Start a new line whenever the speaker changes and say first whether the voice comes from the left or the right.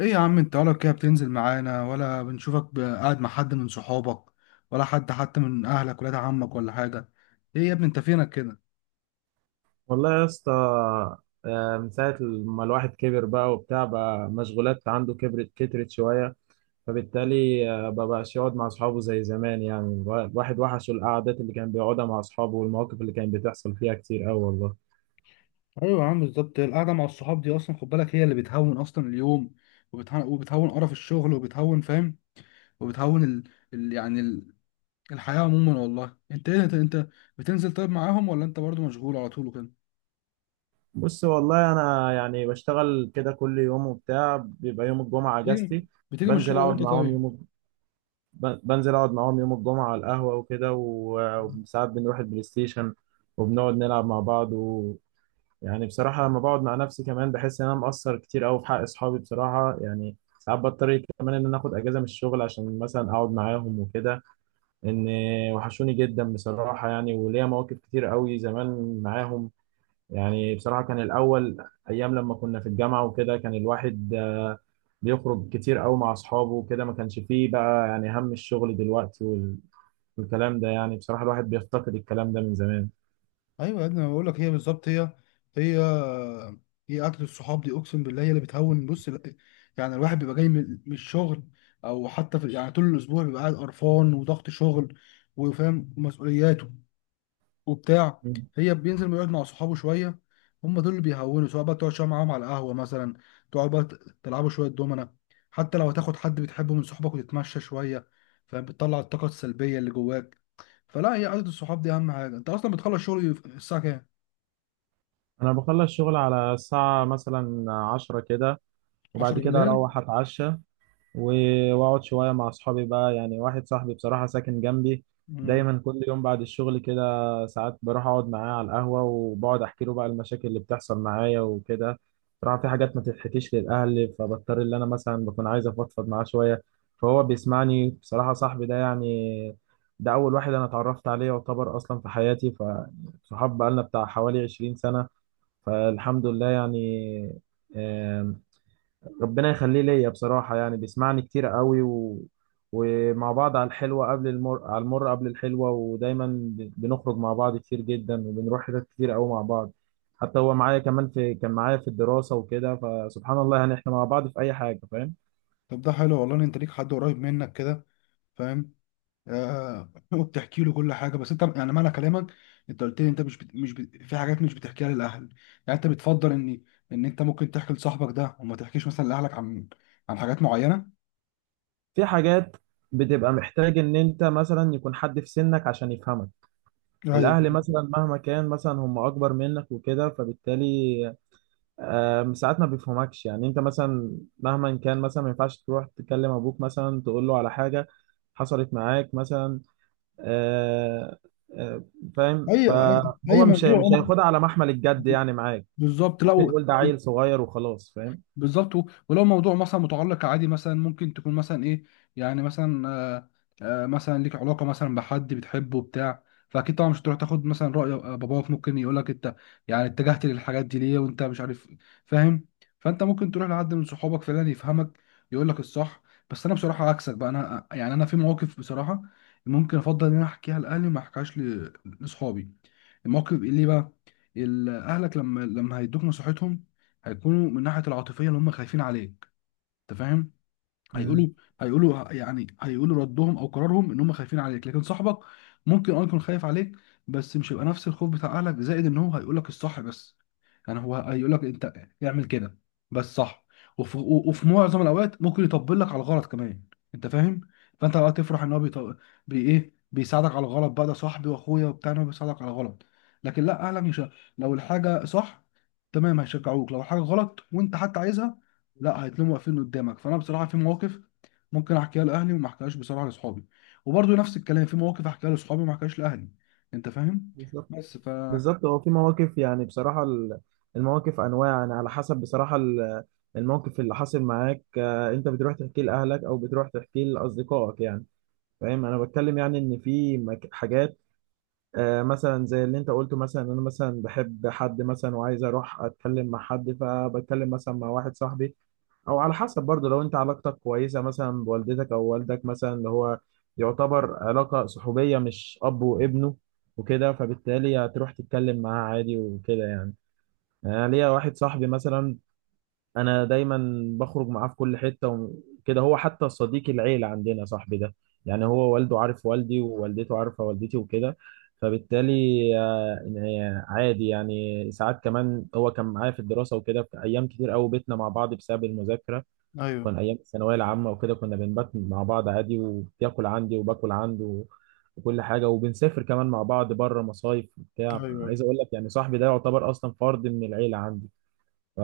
left: ايه يا عم، انت ولا كده بتنزل معانا ولا بنشوفك قاعد مع حد من صحابك ولا حد حتى من اهلك، ولاد عمك ولا حاجه؟ ايه يا ابني انت فينك كده؟
right: والله يا اسطى. من ساعة ما الواحد كبر بقى وبتاع بقى مشغولات عنده كبرت كترت شوية، فبالتالي مبقاش يقعد مع أصحابه زي زمان يعني. الواحد وحشه القعدات اللي كان بيقعدها مع أصحابه، والمواقف اللي كانت بتحصل فيها كتير أوي والله.
left: ايوه يا عم، بالظبط، القعده مع الصحاب دي اصلا خد بالك هي اللي بتهون اصلا اليوم وبتهون قرف الشغل، وبتهون، فاهم؟ وبتهون ال... يعني ال... الحياه عموما والله. انت ايه انت بتنزل طيب معاهم ولا انت برضو مشغول على طول وكده؟
right: بص والله أنا يعني بشتغل كده كل يوم وبتاع، بيبقى يوم الجمعة
left: بتيجي
right: أجازتي.
left: بتيجي من
right: بنزل
left: الشغل
right: أقعد
left: امتى
right: معاهم
left: طيب؟
right: يوم بنزل أقعد معاهم يوم الجمعة على القهوة وكده، وساعات بنروح البلاي ستيشن وبنقعد نلعب مع بعض. يعني بصراحة لما بقعد مع نفسي كمان بحس إن أنا مقصر كتير أوي في حق أصحابي بصراحة، يعني ساعات بضطر كمان إن أنا آخد أجازة من الشغل عشان مثلا أقعد معاهم وكده. إن وحشوني جدا بصراحة يعني، وليا مواقف كتير أوي زمان معاهم. يعني بصراحة كان الأول أيام لما كنا في الجامعة وكده كان الواحد بيخرج كتير أوي مع أصحابه وكده، ما كانش فيه بقى يعني هم الشغل دلوقتي والكلام ده، يعني بصراحة الواحد بيفتقد الكلام ده من زمان.
left: ايوه يا ابني انا بقول لك، هي بالظبط هي هي اكل الصحاب دي، اقسم بالله هي اللي بتهون. بص يعني الواحد بيبقى جاي من الشغل، او حتى في يعني طول الاسبوع بيبقى قاعد قرفان، وضغط شغل، وفاهم ومسؤولياته وبتاع. هي بينزل يقعد مع صحابه شويه، هم دول اللي بيهونوا، سواء بقى تقعد شويه معاهم على القهوه مثلا، تقعد بقى تلعبوا شويه دومنه، حتى لو هتاخد حد بتحبه من صحابك وتتمشى شويه، فاهم؟ بتطلع الطاقه السلبيه اللي جواك. فلا، هي قعده الصحاب دي اهم حاجه. انت اصلا بتخلص شغل الساعه كام؟
right: أنا بخلص شغل على الساعة مثلا 10 كده،
left: 10
right: وبعد كده
left: بالليل؟
right: اروح اتعشى واقعد شويه مع اصحابي بقى. يعني واحد صاحبي بصراحه ساكن جنبي،
left: مم.
right: دايما كل يوم بعد الشغل كده ساعات بروح اقعد معاه على القهوه، وبقعد احكي له بقى المشاكل اللي بتحصل معايا وكده. بصراحه في حاجات ما تتحكيش للاهل، فبضطر ان انا مثلا بكون عايز افضفض معاه شويه. فهو بيسمعني بصراحه، صاحبي ده يعني، ده اول واحد انا اتعرفت عليه يعتبر اصلا في حياتي. فصحاب بقالنا بتاع حوالي 20 سنه، فالحمد لله يعني. ربنا يخليه ليا بصراحة، يعني بيسمعني كتير قوي ومع بعض على الحلوة قبل المر، على المر قبل الحلوة. ودايما بنخرج مع بعض كتير جدا، وبنروح حتت كتير قوي مع بعض. حتى هو معايا كمان، في كان معايا في الدراسة وكده، فسبحان الله يعني احنا مع بعض في أي حاجة، فاهم.
left: طب ده حلو والله إن انت ليك حد قريب منك كده، فاهم؟ آه وبتحكي له كل حاجه، بس انت يعني معنى كلامك، انت قلت لي انت مش بت... مش بت... في حاجات مش بتحكيها للاهل، يعني انت بتفضل ان انت ممكن تحكي لصاحبك ده وما تحكيش مثلا لاهلك عن حاجات معينه؟
right: في حاجات بتبقى محتاج إن أنت مثلا يكون حد في سنك عشان يفهمك.
left: ايوه
right: الأهل مثلا مهما كان مثلا هم أكبر منك وكده، فبالتالي ساعات ما بيفهمكش يعني. انت مثلا مهما كان مثلا ما ينفعش تروح تكلم ابوك مثلا تقول له على حاجه حصلت معاك مثلا. آه، آه، فاهم،
left: أي
right: فهو
left: موضوع
right: مش
left: اه
right: هياخدها على محمل الجد يعني معاك.
left: بالظبط، لا
right: ممكن يقول ده عيل صغير وخلاص، فاهم.
left: بالظبط. ولو موضوع مثلا متعلق عادي، مثلا ممكن تكون مثلا ايه، يعني مثلا، مثلا ليك علاقه مثلا بحد بتحبه بتاع فاكيد طبعا مش هتروح تاخد مثلا راي باباك، ممكن يقول لك انت يعني اتجهت للحاجات دي ليه وانت مش عارف، فاهم؟ فانت ممكن تروح لحد من صحابك فعلا يفهمك، يقول لك الصح. بس انا بصراحه عكسك بقى، انا يعني انا في مواقف بصراحه ممكن افضل ان انا احكيها لاهلي وما احكيهاش لاصحابي. الموقف ليه بقى؟ اهلك لما هيدوك نصيحتهم، هيكونوا من ناحيه العاطفيه، اللي هم خايفين عليك، انت فاهم؟
right: مم.
left: هيقولوا هيقولوا ردهم او قرارهم، ان هم خايفين عليك. لكن صاحبك ممكن يكون خايف عليك، بس مش هيبقى نفس الخوف بتاع اهلك، زائد ان هو هيقول لك الصح بس. يعني هو هيقول لك، انت اعمل كده بس صح. وفي معظم الاوقات ممكن يطبل لك على الغلط كمان، انت فاهم؟ فانت بقى تفرح ان هو بيط... بي ايه بيساعدك على الغلط، بقى ده صاحبي واخويا وبتاع، إن هو بيساعدك على الغلط. لكن لا، اهلك مش ه- لو الحاجه صح تمام هيشجعوك، لو الحاجه غلط وانت حتى عايزها لا، هيتلموا واقفين قدامك. فانا بصراحه في مواقف ممكن احكيها لاهلي وما احكيهاش بصراحه لاصحابي، وبرضه نفس الكلام، في مواقف احكيها لاصحابي وما احكيهاش لاهلي، انت فاهم؟
right: بالظبط.
left: بس ف
right: بالظبط، هو في مواقف يعني بصراحه المواقف انواع يعني على حسب بصراحه الموقف اللي حاصل معاك. انت بتروح تحكيه لاهلك او بتروح تحكيه لاصدقائك يعني، فاهم. انا بتكلم يعني ان في حاجات، مثلا زي اللي انت قلته، مثلا انا مثلا بحب حد مثلا وعايز اروح اتكلم مع حد فبتكلم مثلا مع واحد صاحبي. او على حسب برضه لو انت علاقتك كويسه مثلا بوالدتك او والدك مثلا، اللي هو يعتبر علاقه صحوبيه مش اب وابنه وكده، فبالتالي هتروح تتكلم معاه عادي وكده يعني. يعني انا ليا واحد صاحبي مثلا انا دايما بخرج معاه في كل حته وكده، هو حتى صديق العيله عندنا صاحبي ده. يعني هو والده عارف والدي، ووالدته عارفه والدتي وكده، فبالتالي آه، عادي. يعني ساعات كمان هو كان معايا في الدراسه وكده، في ايام كتير قوي بيتنا مع بعض بسبب المذاكره.
left: ايوه،
right: كان ايام الثانويه العامه وكده كنا بنبات مع بعض عادي، وبياكل عندي وباكل عنده وكل حاجه، وبنسافر كمان مع بعض بره مصايف
left: ايوه،
right: وبتاع.
left: ايوه،
right: عايز اقول لك يعني صاحبي ده يعتبر اصلا فرد من العيله عندي. ف-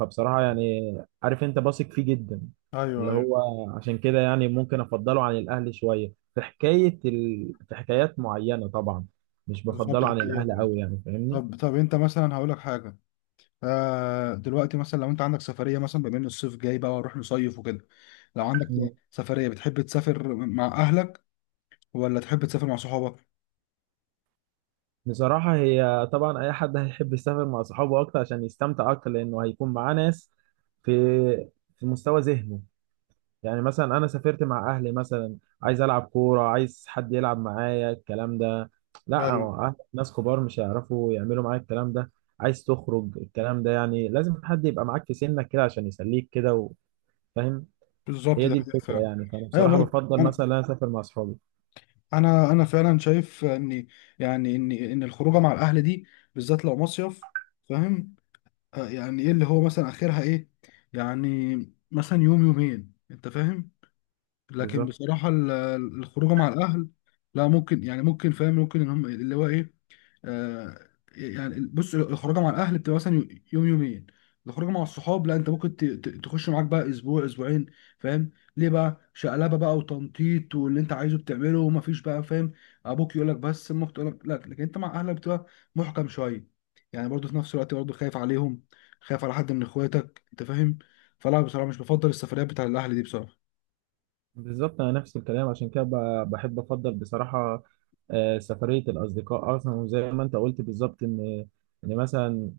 right: فبصراحة يعني، عارف انت بثق فيه جدا
left: ايوه،
right: اللي
left: ايوه،
right: هو، عشان كده يعني ممكن افضله عن الاهلي شوية في حكاية في حكايات معينة طبعا. مش
left: بالظبط
right: بفضله
left: ده
right: عن
left: حقيقة
right: الاهلي
left: فعلا.
right: قوي يعني، فاهمني.
left: طب انت مثلا، هقول لك حاجه، دلوقتي مثلا، لو انت عندك سفريه، مثلا بما ان الصيف جاي بقى وهنروح نصيف وكده، لو عندك
right: مم.
left: سفريه، بتحب تسافر مع اهلك ولا تحب تسافر مع صحابك؟
right: بصراحة هي طبعا اي حد هيحب يسافر مع صحابه اكتر عشان يستمتع اكتر، لانه هيكون معاه ناس في في مستوى ذهنه. يعني مثلا انا سافرت مع اهلي مثلا، عايز العب كوره، عايز حد يلعب معايا الكلام ده، لا
left: ايوه
right: هو ناس كبار مش هيعرفوا يعملوا معايا الكلام ده. عايز تخرج الكلام ده يعني لازم حد يبقى معاك في سنك كده عشان يسليك كده، وفاهم.
left: بالظبط
right: هي
left: ده
right: دي
left: حقيقة
right: الفكره
left: فعلا.
right: يعني، فانا
left: ايوه
right: بصراحه
left: بقى،
right: بفضل
left: انا
right: مثلا إن انا اسافر مع اصحابي.
left: انا فعلا شايف ان، يعني ان الخروجه مع الاهل دي، بالذات لو مصيف، فاهم؟ يعني ايه اللي هو مثلا اخرها ايه؟ يعني مثلا يوم يومين، انت فاهم؟ لكن
right: بالظبط.
left: بصراحه، الخروجه مع الاهل، لا، ممكن يعني ممكن فاهم، ممكن ان هم اللي هو ايه، آه، يعني بص، الخروجه مع الاهل بتبقى مثلا يوم يومين، الخروجه مع الصحاب لا، انت ممكن تخش معاك بقى اسبوع اسبوعين، فاهم؟ ليه بقى، شقلبه بقى وتنطيط واللي انت عايزه بتعمله، ومفيش بقى، فاهم؟ ابوك يقول لك بس امك تقول لك لا، لكن انت مع اهلك بتبقى محكم شويه، يعني برضه في نفس الوقت برضه خايف عليهم، خايف على حد من اخواتك، انت فاهم؟ فلا، بصراحه مش بفضل السفريات بتاع الاهل دي بصراحه.
right: بالظبط انا نفس الكلام، عشان كده بحب افضل بصراحه سفريه الاصدقاء اصلا. وزي ما انت قلت بالظبط، ان مثلا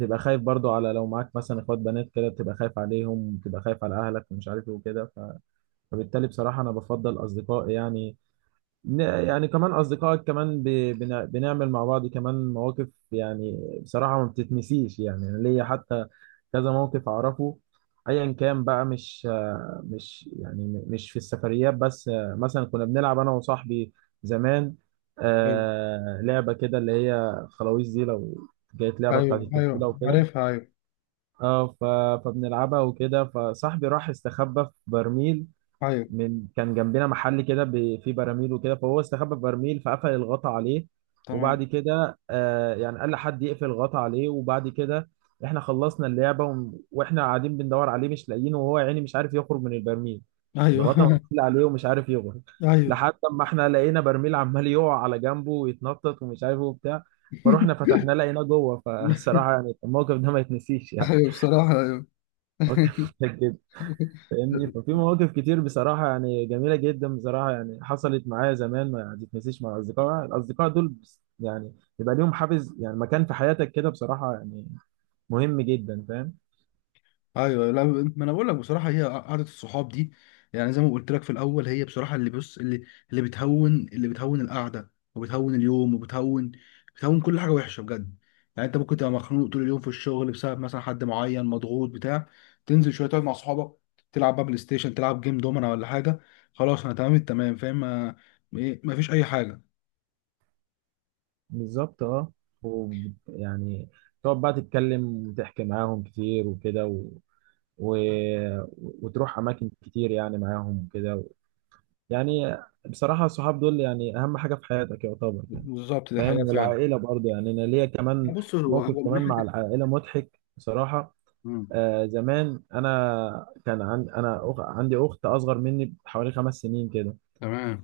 right: تبقى خايف برضو، على لو معاك مثلا اخوات بنات كده بتبقى خايف عليهم، بتبقى خايف على اهلك ومش عارف ايه وكده، فبالتالي بصراحه انا بفضل اصدقائي يعني. يعني كمان أصدقائك كمان بنعمل مع بعض كمان مواقف يعني بصراحة ما بتتنسيش، يعني أنا ليا حتى كذا موقف أعرفه. أيا كان بقى، مش مش يعني مش في السفريات بس. مثلا كنا بنلعب أنا وصاحبي زمان
left: ايوه،
right: لعبة كده اللي هي خلاويص دي، لو جت لعبة بتاعت
left: ايوه،
right: الطفولة
left: ايوه
right: وكده.
left: عارفها، ايوه،
right: اه فبنلعبها وكده، فصاحبي راح استخبى في برميل
left: ايوه،
right: من كان جنبنا محل كده فيه براميل وكده، فهو استخبى في برميل فقفل الغطا عليه. وبعد
left: تمام،
right: كده آه يعني قال لحد يقفل الغطا عليه، وبعد كده احنا خلصنا اللعبه واحنا قاعدين بندور عليه مش لاقيينه، وهو يعني مش عارف يخرج من البرميل،
left: ايوه
right: الغطا مقفول عليه ومش عارف يخرج.
left: ايوه
right: لحد ما احنا لقينا برميل عمال يقع على جنبه ويتنطط ومش عارف ايه وبتاع، فروحنا فتحناه لقيناه جوه فصراحه يعني الموقف ده ما يتنسيش يعني.
left: ايوه بصراحة ايوه
right: موقف مضحك جدا. فاهمني، ففي مواقف كتير بصراحة يعني جميلة جدا بصراحة يعني حصلت معايا زمان ما تتنسيش مع الأصدقاء، الأصدقاء دول يعني يبقى ليهم حافز يعني، مكان في حياتك كده بصراحة يعني، مهم جدا، فاهم.
left: ايوه، لا، ما انا بقول لك بصراحة، هي قعدة الصحاب دي، يعني زي ما قلت لك في الاول، هي بصراحة اللي، بص، اللي بتهون، اللي بتهون القعدة، وبتهون اليوم، وبتهون، بتهون كل حاجة وحشة بجد. يعني انت ممكن تبقى مخنوق طول اليوم في الشغل بسبب مثلا حد معين، مضغوط بتاع تنزل شوية تقعد مع صحابك، تلعب بقى بلاي ستيشن، تلعب جيم دومنا ولا حاجة، خلاص انا تمام التمام، فاهم؟ ما ما فيش اي حاجة.
right: بالظبط اه. و- يعني تقعد بقى تتكلم وتحكي معاهم كتير وكده، و... وتروح أماكن كتير يعني معاهم وكده يعني بصراحة الصحاب دول يعني أهم حاجة في حياتك يعتبر،
left: بالظبط دي حقيقة
right: فاهم.
left: فعلا.
right: والعائله برضه، يعني انا ليا كمان
left: بص هو،
right: موقف
left: من
right: كمان مع
left: ناحية،
right: العائله مضحك بصراحه.
left: مم.
right: آه زمان، انا كان عن انا عندي اخت اصغر مني بحوالي 5 سنين كده.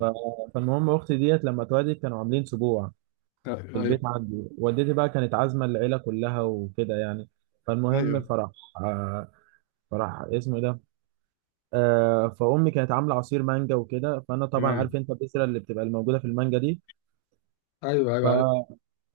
right: ف... فالمهم اختي ديت لما اتولدت كانوا عاملين سبوع في البيت
left: ايوه،
right: عندي، والدتي بقى كانت عازمه العيله كلها وكده يعني.
left: ايوه،
right: فالمهم فرح. آه فرح اسمه إيه ده. فامي كانت عامله عصير مانجا وكده، فانا طبعا عارف
left: تمام،
right: انت البذره اللي بتبقى الموجوده في المانجا دي.
left: ايوه،
right: ف
left: ايوه عارف،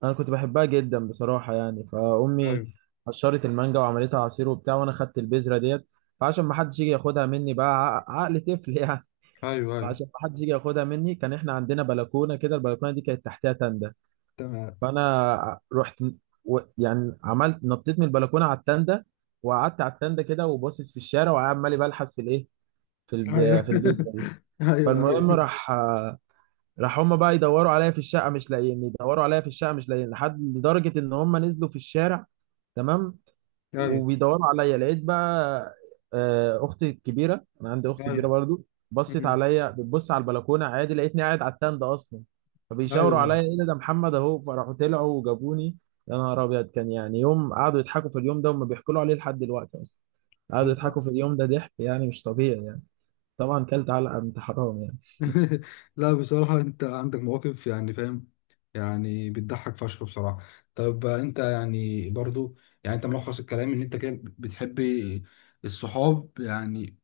right: انا كنت بحبها جدا بصراحه يعني، فامي
left: ايوه،
right: قشرت المانجا وعملتها عصير وبتاع، وانا خدت البذره ديت. فعشان ما حدش يجي ياخدها مني بقى، عقل طفل يعني،
left: ايوه، ايوه،
right: فعشان ما حدش يجي ياخدها مني كان احنا عندنا بلكونه كده، البلكونه دي كانت تحتها تندة.
left: تمام،
right: فانا رحت يعني عملت نطيت من البلكونه على التندة، وقعدت على التندة كده وباصص في الشارع، وعمال بلحس في الايه، في
left: ايوه
right: في البذره دي.
left: ايوه،
right: فالمهم
left: ايوه،
right: راح هما بقى يدوروا عليا في الشقه مش لاقيني، يدوروا عليا في الشقه مش لاقيني، لحد لدرجه ان هما نزلوا في الشارع. تمام.
left: ايوه،
right: وبيدوروا عليا، لقيت بقى اختي الكبيره، انا عندي اخت كبيره
left: ايوه،
right: برضو، بصت
left: مم.
right: عليا بتبص على البلكونه عادي لقيتني قاعد على التند اصلا. فبيشاوروا
left: ايوه،
right: عليا ايه ده محمد اهو، فراحوا طلعوا وجابوني. يا نهار ابيض، كان يعني يوم قعدوا يضحكوا في اليوم ده، وما بيحكوا له عليه لحد دلوقتي اصلا، قعدوا
left: أيوة.
right: يضحكوا في اليوم ده ضحك يعني مش طبيعي يعني. طبعا كلت علقه من حرام يعني.
left: لا بصراحة انت عندك مواقف يعني، فاهم؟ يعني بتضحك فشخ بصراحة. طب انت يعني برضو، يعني انت ملخص الكلام ان انت كده بتحب الصحاب يعني،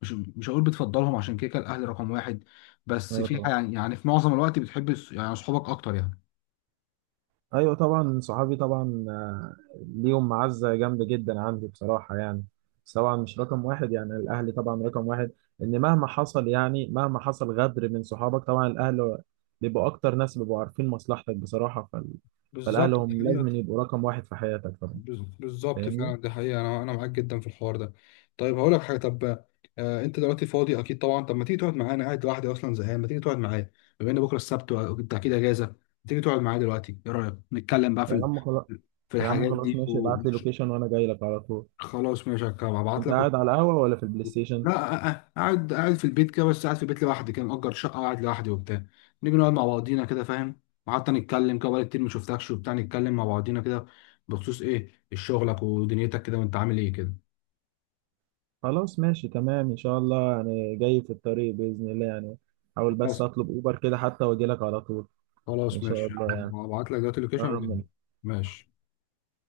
left: مش هقول بتفضلهم، عشان كده كده الاهل رقم واحد، بس
right: اه
left: في
right: طبعا.
left: يعني في معظم الوقت بتحب يعني صحابك اكتر يعني.
right: ايوه طبعا صحابي طبعا، ليهم معزه جامده جدا عندي بصراحه يعني. بس طبعا مش رقم واحد، يعني الاهلي طبعا رقم واحد، ان مهما حصل، يعني مهما حصل غدر من صحابك، طبعا الاهل بيبقوا اكتر ناس بيبقوا عارفين مصلحتك بصراحه. فالاهل
left: بالظبط دي
right: هم لازم
left: حقيقة.
right: يبقوا رقم واحد في حياتك طبعا،
left: بالظبط
right: فاهمني.
left: فعلا دي حقيقة، أنا معاك جدا في الحوار ده. طيب هقول لك حاجة، طب، أنت دلوقتي فاضي أكيد طبعا، طب ما تيجي تقعد معايا؟ أنا قاعد لوحدي أصلا زهقان، ما تيجي تقعد معايا بما إن بكرة السبت وأنت أكيد أجازة؟ ما تيجي تقعد معايا دلوقتي؟ إيه رأيك نتكلم بقى في
right: يا عم خلاص.
left: في
right: يا عم
left: الحاجات
right: خلاص
left: دي
right: ماشي، ابعت لي لوكيشن وانا جاي لك على طول.
left: خلاص ماشي هبعت
right: انت
left: لك.
right: قاعد على القهوه ولا في البلاي ستيشن؟
left: لا قاعد، في البيت كده، بس قاعد في البيت لوحدي كده، مأجر شقة وقاعد لوحدي وبتاع، نيجي نقعد مع بعضينا كده، فاهم؟ وحتى نتكلم كده، بقالي كتير ما شفتكش وبتاع، نتكلم مع بعضينا كده بخصوص ايه، شغلك ودنيتك كده، وانت عامل ايه كده.
right: خلاص ماشي تمام، ان شاء الله يعني، جاي في الطريق باذن الله يعني، حاول بس
left: خلاص،
right: اطلب اوبر كده حتى واجي لك على طول، ان
left: خلاص
right: شاء
left: ماشي،
right: الله يعني،
left: هبعت لك دلوقتي اللوكيشن
right: قرب
left: وكده.
right: منك.
left: ماشي.